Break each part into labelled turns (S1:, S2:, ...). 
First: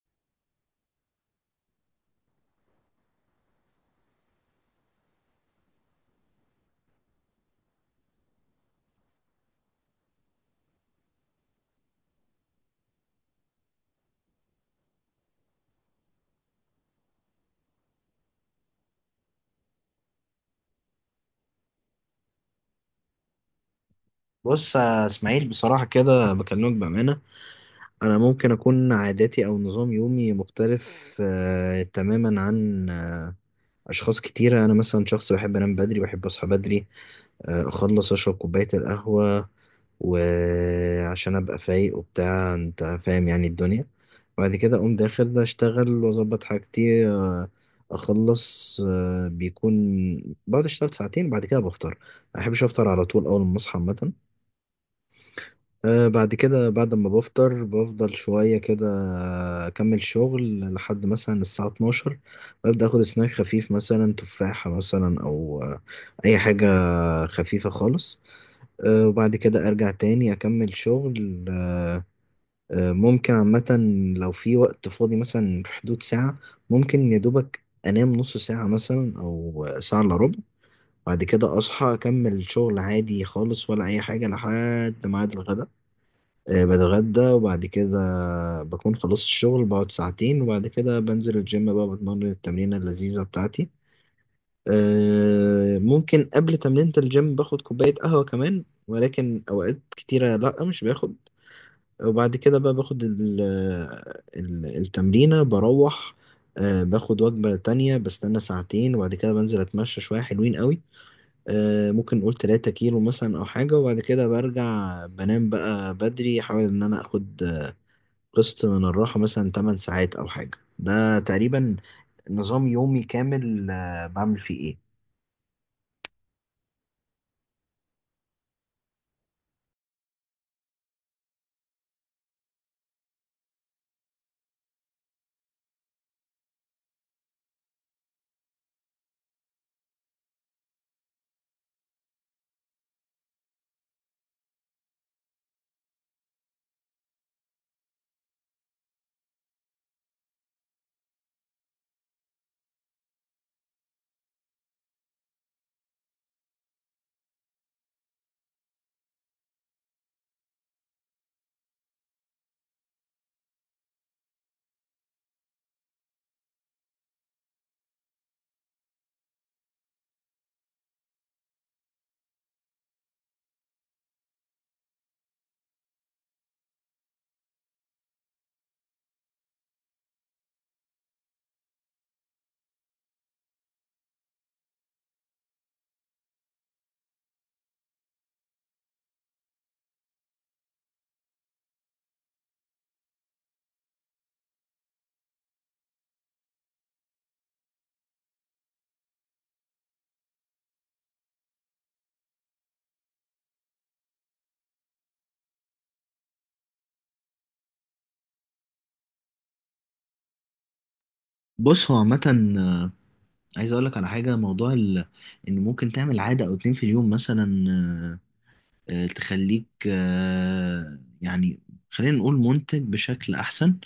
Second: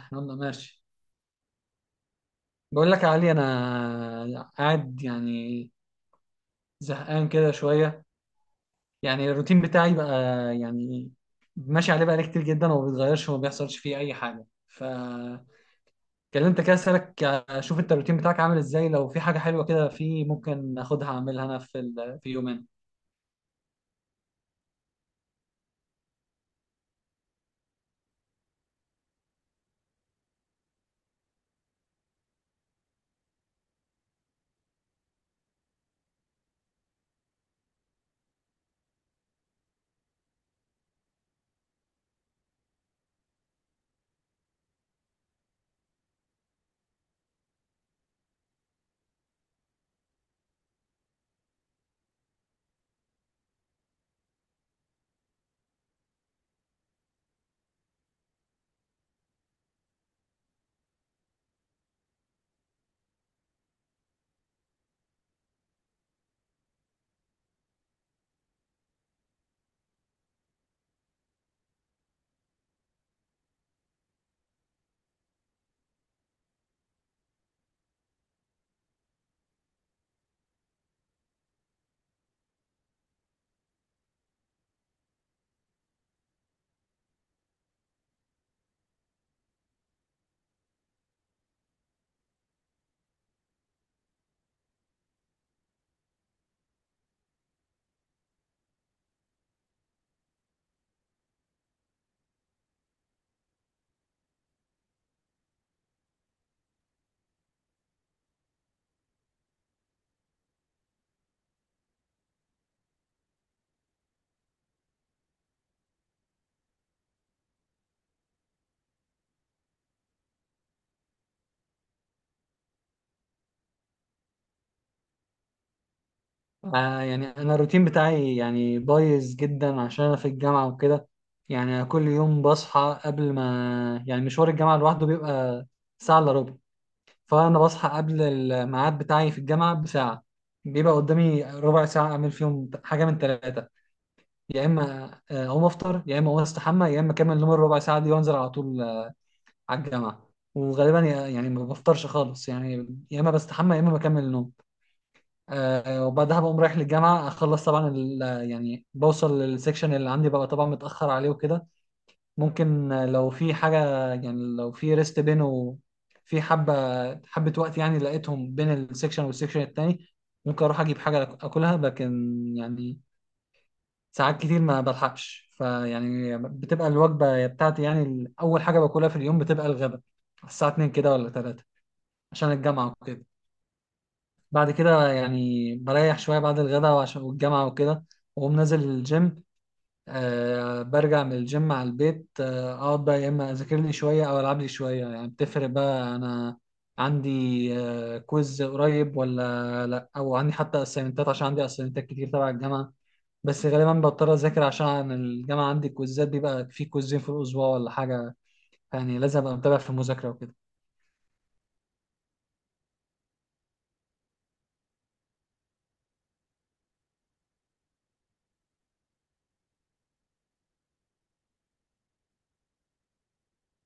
S1: احنا قلنا ماشي. بقول لك يا علي، انا قاعد يعني زهقان كده شويه. يعني الروتين بتاعي بقى، يعني ماشي عليه بقالي كتير جدا، وما بيتغيرش وما بيحصلش فيه اي حاجه. فكلمت كده اسالك اشوف انت الروتين بتاعك عامل ازاي، لو في حاجه حلوه كده في، ممكن اخدها اعملها انا في يومين.
S2: بص يا اسماعيل، بصراحة كده بكلمك بأمانة. أنا ممكن أكون عاداتي أو نظام يومي مختلف تماما عن أشخاص كتيرة. أنا مثلا شخص بحب أنام بدري، بحب أصحى بدري، أخلص أشرب كوباية القهوة وعشان أبقى فايق وبتاع، أنت فاهم يعني الدنيا. بعد كده أقوم داخل أشتغل وأظبط حاجتي. آه أخلص آه بيكون بقعد أشتغل ساعتين، بعد كده بفطر. ما أحبش أفطر على طول أول ما أصحى عامة. بعد كده، بعد ما بفطر، بفضل شوية كده أكمل شغل لحد مثلا الساعة 12، ببدأ أخد سناك خفيف، مثلا تفاحة مثلا أو أي حاجة خفيفة خالص. وبعد كده أرجع تاني أكمل شغل. أه أه ممكن عامة لو في وقت فاضي مثلا في حدود ساعة، ممكن يا دوبك أنام نص ساعة مثلا أو ساعة إلا ربع. بعد كده أصحى أكمل شغل عادي خالص ولا أي حاجة لحد ميعاد الغدا. بتغدى وبعد كده بكون خلصت الشغل، بقعد ساعتين وبعد كده بنزل الجيم بقى، بتمرن التمرينة اللذيذة بتاعتي. ممكن قبل تمرينة الجيم باخد كوباية قهوة كمان، ولكن أوقات كتيرة لأ مش باخد. وبعد كده بقى باخد ال التمرينة، بروح باخد وجبة تانية، بستنى ساعتين وبعد كده بنزل أتمشى شوية حلوين قوي. ممكن نقول 3 كيلو مثلا أو حاجة. وبعد كده برجع بنام بقى بدري، أحاول إن أنا أخد قسط من الراحة، مثلا 8 ساعات أو حاجة. ده تقريبا نظام يومي كامل، بعمل فيه إيه؟
S1: آه، يعني انا الروتين بتاعي يعني بايظ جدا عشان انا في الجامعه وكده. يعني أنا كل يوم بصحى قبل ما، يعني مشوار الجامعه لوحده بيبقى ساعه الا ربع، فانا بصحى قبل الميعاد بتاعي في الجامعه بساعه. بيبقى قدامي ربع ساعه اعمل فيهم حاجه من ثلاثه، يا اما اقوم افطر، يا اما اقوم استحمى، يا اما اكمل نوم الربع ساعه دي وانزل على طول على الجامعه. وغالبا يعني ما بفطرش خالص، يعني يا اما بستحمى يا اما بكمل نوم. وبعدها بقوم رايح للجامعه، اخلص طبعا يعني بوصل للسكشن اللي عندي ببقى طبعا متاخر عليه وكده. ممكن لو في حاجة، يعني لو في ريست بينه، في حبة حبة وقت، يعني لقيتهم بين السكشن والسكشن التاني، ممكن أروح أجيب حاجة أكلها، لكن يعني ساعات كتير ما بلحقش. فيعني بتبقى الوجبة بتاعتي، يعني أول حاجة باكلها في اليوم بتبقى الغداء الساعة 2 كده ولا 3 عشان الجامعة وكده. بعد كده يعني بريح شوية بعد الغداء وعشان والجامعة وكده، وأقوم نازل الجيم. برجع من الجيم على البيت. اقعد بقى يا اما اذاكر لي شويه او العب لي شويه، يعني بتفرق بقى انا عندي كويز قريب ولا لا، او عندي حتى اسايمنتات، عشان عندي اسايمنتات كتير تبع الجامعه. بس غالبا بضطر اذاكر عشان الجامعه عندي كويزات، بيبقى في كويزين في الاسبوع ولا حاجه، يعني لازم ابقى متابع في المذاكره وكده.
S2: بص، هو عامة عايز أقولك على حاجة. إن ممكن تعمل عادة أو اتنين في اليوم مثلا، تخليك يعني، خلينا نقول منتج بشكل أحسن.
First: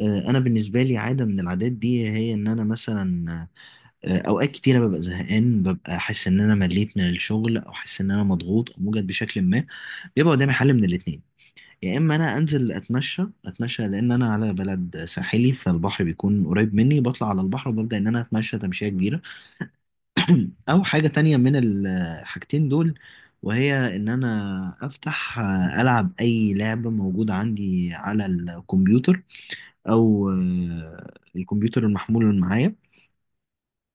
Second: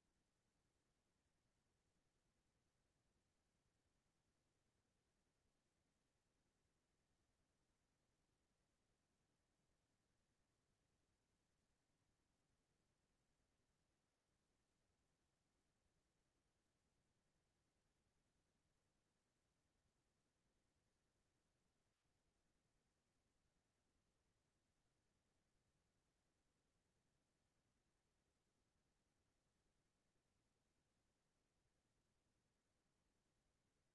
S2: أنا بالنسبة لي، عادة من العادات دي هي إن أنا مثلا أوقات كتيرة ببقى زهقان، ببقى حاسس إن أنا مليت من الشغل، أو حاسس إن أنا مضغوط أو موجد بشكل ما. بيبقى قدامي حل من الاتنين: يا اما انا انزل اتمشى لان انا على بلد ساحلي، فالبحر بيكون قريب مني، بطلع على البحر وببدا ان انا اتمشى تمشيه كبيره. او حاجه تانية من الحاجتين دول، وهي ان انا افتح العب اي لعبه موجوده عندي على الكمبيوتر او الكمبيوتر المحمول اللي معايا.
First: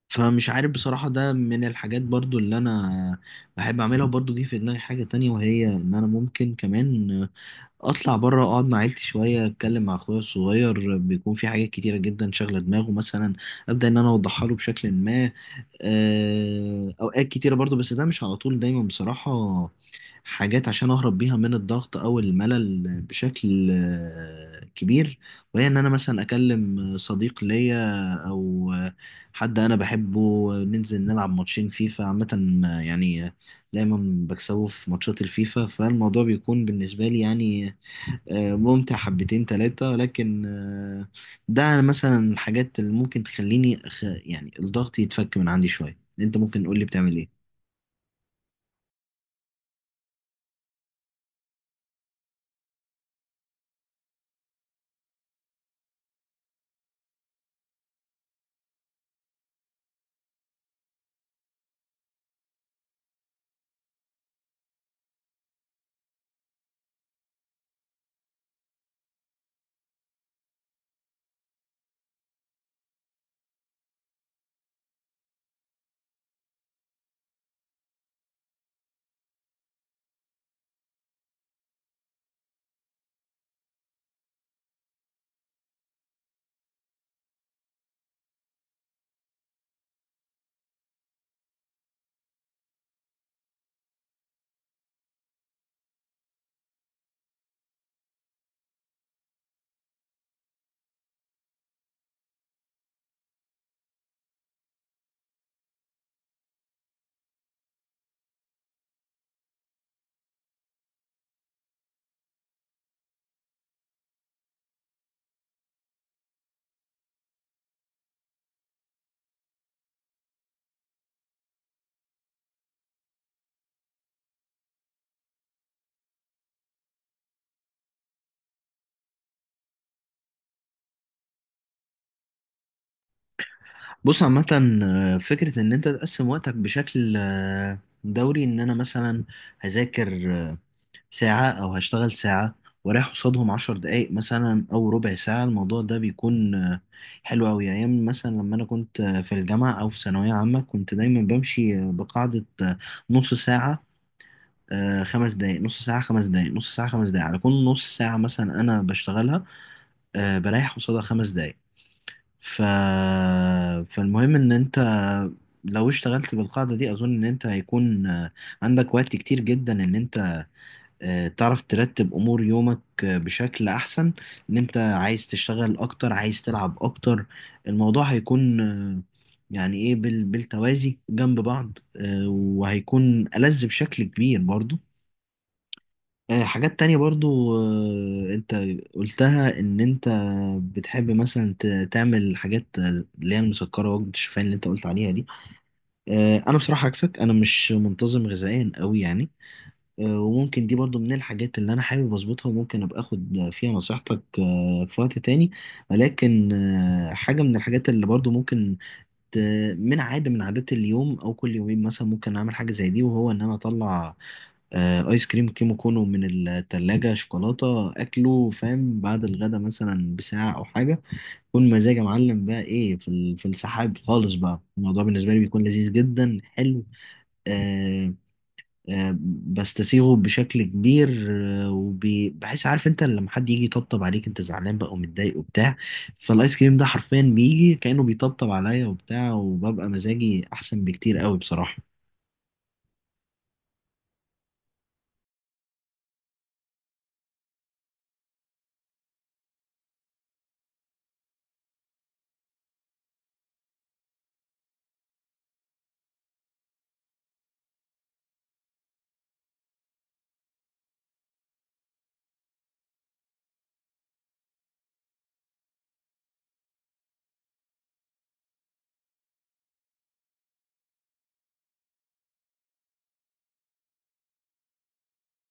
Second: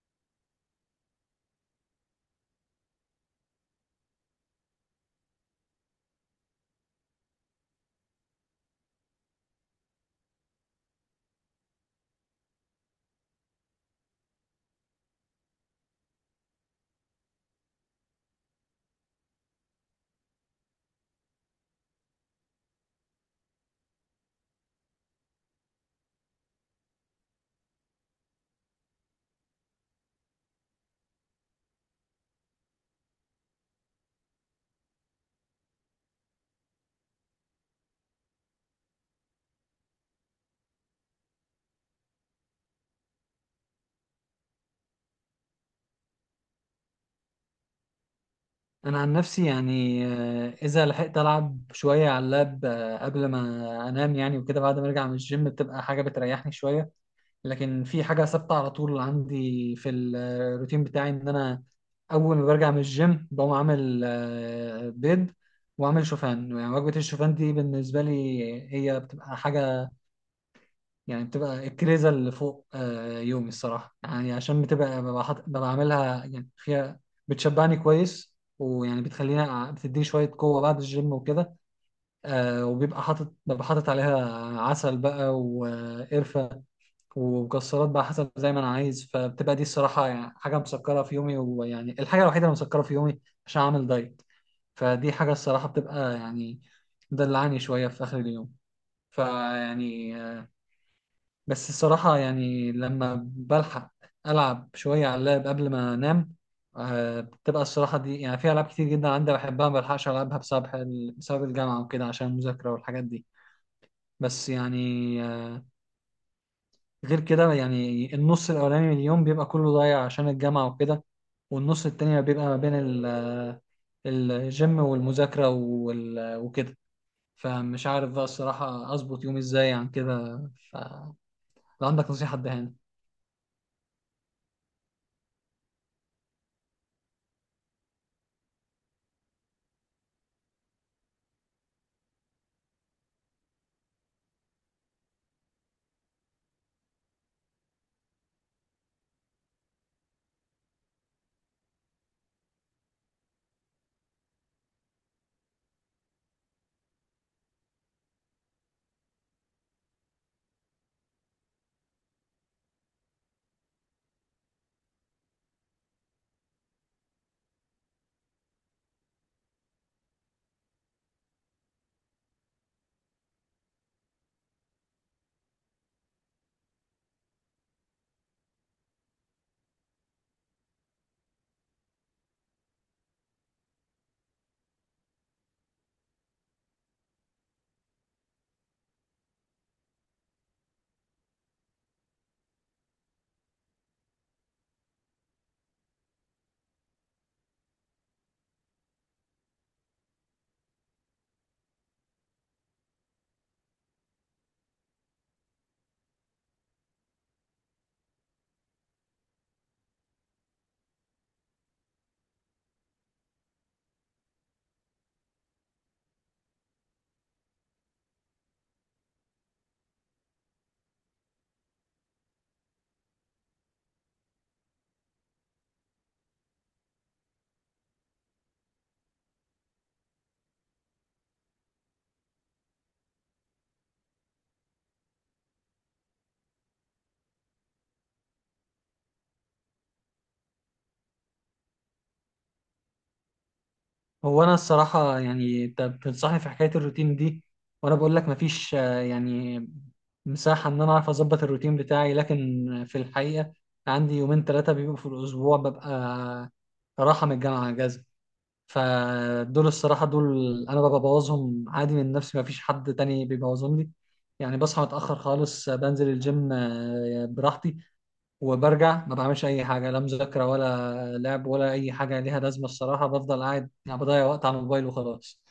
S2: فمش عارف بصراحة، ده من الحاجات برضو اللي أنا بحب أعملها. وبرضو جه في دماغي حاجة تانية، وهي إن أنا ممكن كمان اطلع بره اقعد مع عيلتي شويه، اتكلم مع اخويا الصغير، بيكون في حاجات كتيره جدا شاغله دماغه مثلا، ابدا ان انا اوضحها له بشكل ما. اوقات كتيره برضو، بس ده مش على طول دايما بصراحه. حاجات عشان اهرب بيها من الضغط او الملل بشكل كبير، وهي ان انا مثلا اكلم صديق ليا او حد انا بحبه، ننزل نلعب ماتشين فيفا عامه. يعني دايما بكسبه في ماتشات الفيفا، فالموضوع بيكون بالنسبه لي يعني ممتع حبتين تلاتة. لكن ده مثلا الحاجات اللي ممكن تخليني يعني الضغط يتفك من عندي شوية. انت ممكن تقول لي بتعمل ايه؟
S1: انا عن نفسي يعني، اذا لحقت العب شويه على اللاب قبل ما انام يعني، وكده بعد ما ارجع من الجيم بتبقى حاجه بتريحني شويه. لكن في حاجة ثابتة على طول عندي في الروتين بتاعي، إن أنا أول ما برجع من الجيم بقوم عامل بيض وأعمل شوفان. يعني وجبة الشوفان دي بالنسبة لي هي بتبقى حاجة، يعني بتبقى الكريزة اللي فوق يومي الصراحة. يعني عشان بتبقى ببقى عاملها يعني فيها، بتشبعني كويس، ويعني بتخليني بتديني شوية قوة بعد الجيم وكده. وبيبقى حاطط عليها عسل بقى وقرفة ومكسرات بقى حسب زي ما انا عايز. فبتبقى دي الصراحه، يعني حاجه مسكره في يومي، ويعني الحاجه الوحيده اللي مسكره في يومي عشان اعمل دايت. فدي حاجه الصراحه بتبقى يعني مدلعني شويه في اخر اليوم. فيعني بس الصراحه يعني لما بلحق العب شويه على اللاب قبل ما انام. بتبقى الصراحه دي، يعني في العاب كتير جدا عندي بحبها ما بلحقش العبها بسبب، بسبب الجامعه وكده، عشان المذاكره والحاجات دي. بس يعني غير كده، يعني النص الأولاني من اليوم بيبقى كله ضايع عشان الجامعة وكده، والنص التاني بيبقى ما بين الجيم والمذاكرة وكده. فمش عارف بقى الصراحة أظبط يومي إزاي عن كده. فلو عندك نصيحة اديها لي.
S2: بص عامة، فكرة ان انت تقسم وقتك بشكل دوري، ان انا مثلا هذاكر ساعة او هشتغل ساعة ورايح قصادهم عشر دقايق مثلا او ربع ساعة. الموضوع ده بيكون حلو اوي. ايام مثلا لما انا كنت في الجامعة او في ثانوية عامة، كنت دايما بمشي بقاعدة نص ساعة، خمس دقايق، نص ساعة، خمس دقايق، نص ساعة، خمس دقايق. على كل نص ساعة مثلا أنا بشتغلها، بريح قصادها خمس دقايق. ف... فالمهم، إن أنت لو اشتغلت بالقاعدة دي، أظن إن أنت هيكون عندك وقت كتير جدا إن أنت تعرف ترتب أمور يومك بشكل أحسن. إن أنت عايز تشتغل أكتر، عايز تلعب أكتر، الموضوع هيكون يعني إيه، بالتوازي جنب بعض، وهيكون ألذ بشكل كبير برضو. حاجات تانية برضو، انت قلتها ان انت بتحب مثلا تعمل حاجات اللي هي المسكرة، وجبة الشوفان اللي انت قلت عليها دي. انا بصراحة عكسك، انا مش منتظم غذائيا قوي يعني. وممكن دي برضو من الحاجات اللي انا حابب اظبطها، وممكن ابقى اخد فيها نصيحتك في وقت تاني. ولكن حاجة من الحاجات اللي برضو ممكن ت- من عادات اليوم او كل يومين مثلا، ممكن اعمل حاجة زي دي، وهو ان انا اطلع ايس كريم كيمو كونو من التلاجة، شوكولاتة اكله، فاهم، بعد الغدا مثلا بساعة او حاجة. كون مزاجي يا معلم بقى ايه، في في السحاب خالص بقى. الموضوع بالنسبة لي بيكون لذيذ جدا، حلو. آه آه بستسيغه بشكل كبير. آه، وبحس، عارف انت لما حد يجي يطبطب عليك، انت زعلان بقى ومتضايق وبتاع، فالايس كريم ده حرفيا بيجي كأنه بيطبطب عليا وبتاع، وببقى مزاجي احسن بكتير قوي بصراحة.
S1: هو أنا الصراحة يعني أنت بتنصحني في حكاية الروتين دي، وأنا بقول لك مفيش يعني مساحة إن أنا أعرف أظبط الروتين بتاعي، لكن في الحقيقة عندي يومين ثلاثة بيبقوا في الأسبوع ببقى راحة من الجامعة أجازة. فدول الصراحة، دول أنا ببقى ببوظهم عادي من نفسي، مفيش حد تاني بيبوظهم لي. يعني بصحى متأخر خالص، بنزل الجيم براحتي وبرجع. ما بعملش أي حاجة، لا مذاكرة ولا لعب ولا أي حاجة ليها لازمة. الصراحة بفضل قاعد، يعني بضيع وقت على الموبايل وخلاص.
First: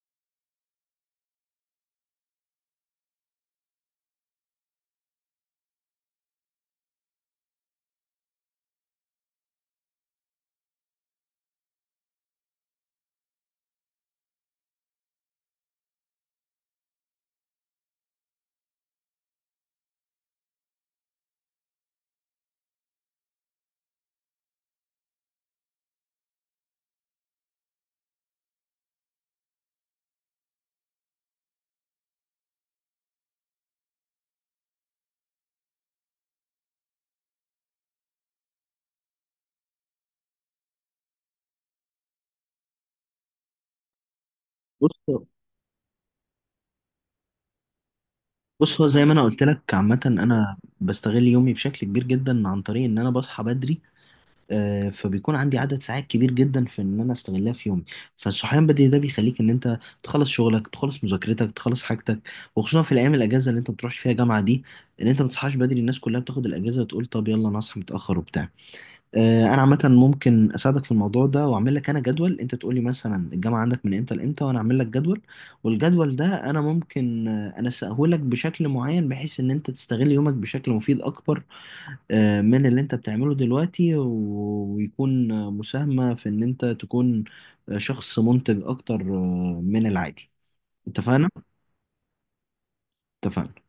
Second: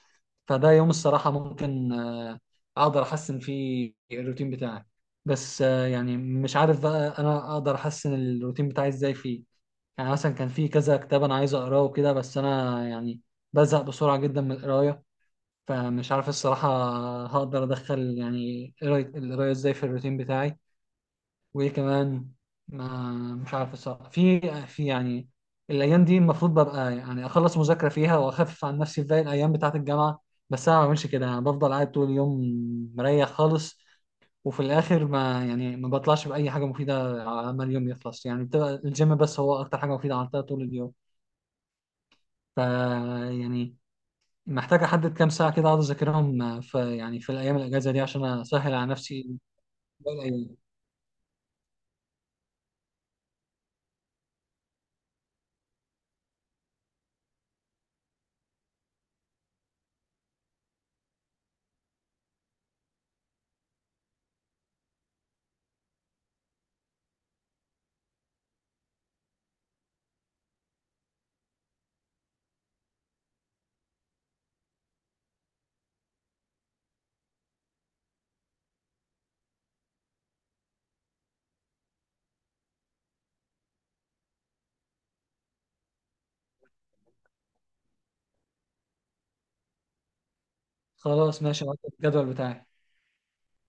S1: فده يوم الصراحة ممكن أقدر أحسن فيه الروتين بتاعي. بس يعني مش عارف بقى أنا أقدر أحسن الروتين بتاعي إزاي فيه. يعني مثلا كان في كذا كتاب انا عايز اقراه وكده، بس انا يعني بزهق بسرعه جدا من القرايه. فمش عارف الصراحه هقدر ادخل يعني القرايه ازاي في الروتين بتاعي. وايه كمان، ما مش عارف الصراحه في يعني الايام دي المفروض ببقى يعني اخلص مذاكره فيها واخفف عن نفسي في باقي الايام بتاعه الجامعه. بس انا ما بعملش كده، انا بفضل قاعد طول اليوم مريح خالص. وفي الاخر ما يعني ما بطلعش باي حاجه مفيده على ما اليوم يخلص. يعني بتبقى الجيم بس هو اكتر حاجه مفيده عملتها طول اليوم. ف يعني محتاج احدد
S2: بص
S1: كام ساعه كده اقعد اذاكرهم في، يعني في الايام الاجازه دي، عشان اسهل
S2: بص هو
S1: على
S2: زي ما انا
S1: نفسي
S2: قلت لك عامه،
S1: باقي
S2: انا
S1: الأيام.
S2: بستغل يومي بشكل كبير جدا عن طريق ان انا بصحى بدري. فبيكون عندي عدد ساعات كبير جدا في ان انا استغلها في يومي. فالصحيان بدري ده بيخليك ان انت تخلص شغلك، تخلص مذاكرتك، تخلص حاجتك. وخصوصا في الايام الاجازه اللي انت ما بتروحش فيها جامعه دي، ان انت ما تصحاش بدري. الناس كلها بتاخد الاجازه وتقول طب يلا انا اصحى متاخر وبتاع. انا عامه ممكن اساعدك في الموضوع ده، واعمل لك انا جدول. انت تقول لي مثلا الجامعه عندك من امتى لامتى، وانا اعمل لك جدول. والجدول ده انا ممكن انسقه لك بشكل معين، بحيث ان انت تستغل يومك بشكل مفيد اكبر من اللي انت بتعمله دلوقتي، ويكون مساهمه في ان انت تكون شخص منتج اكتر من العادي. اتفقنا؟
S1: خلاص ماشي، هحط الجدول بتاعي.
S2: اتفقنا.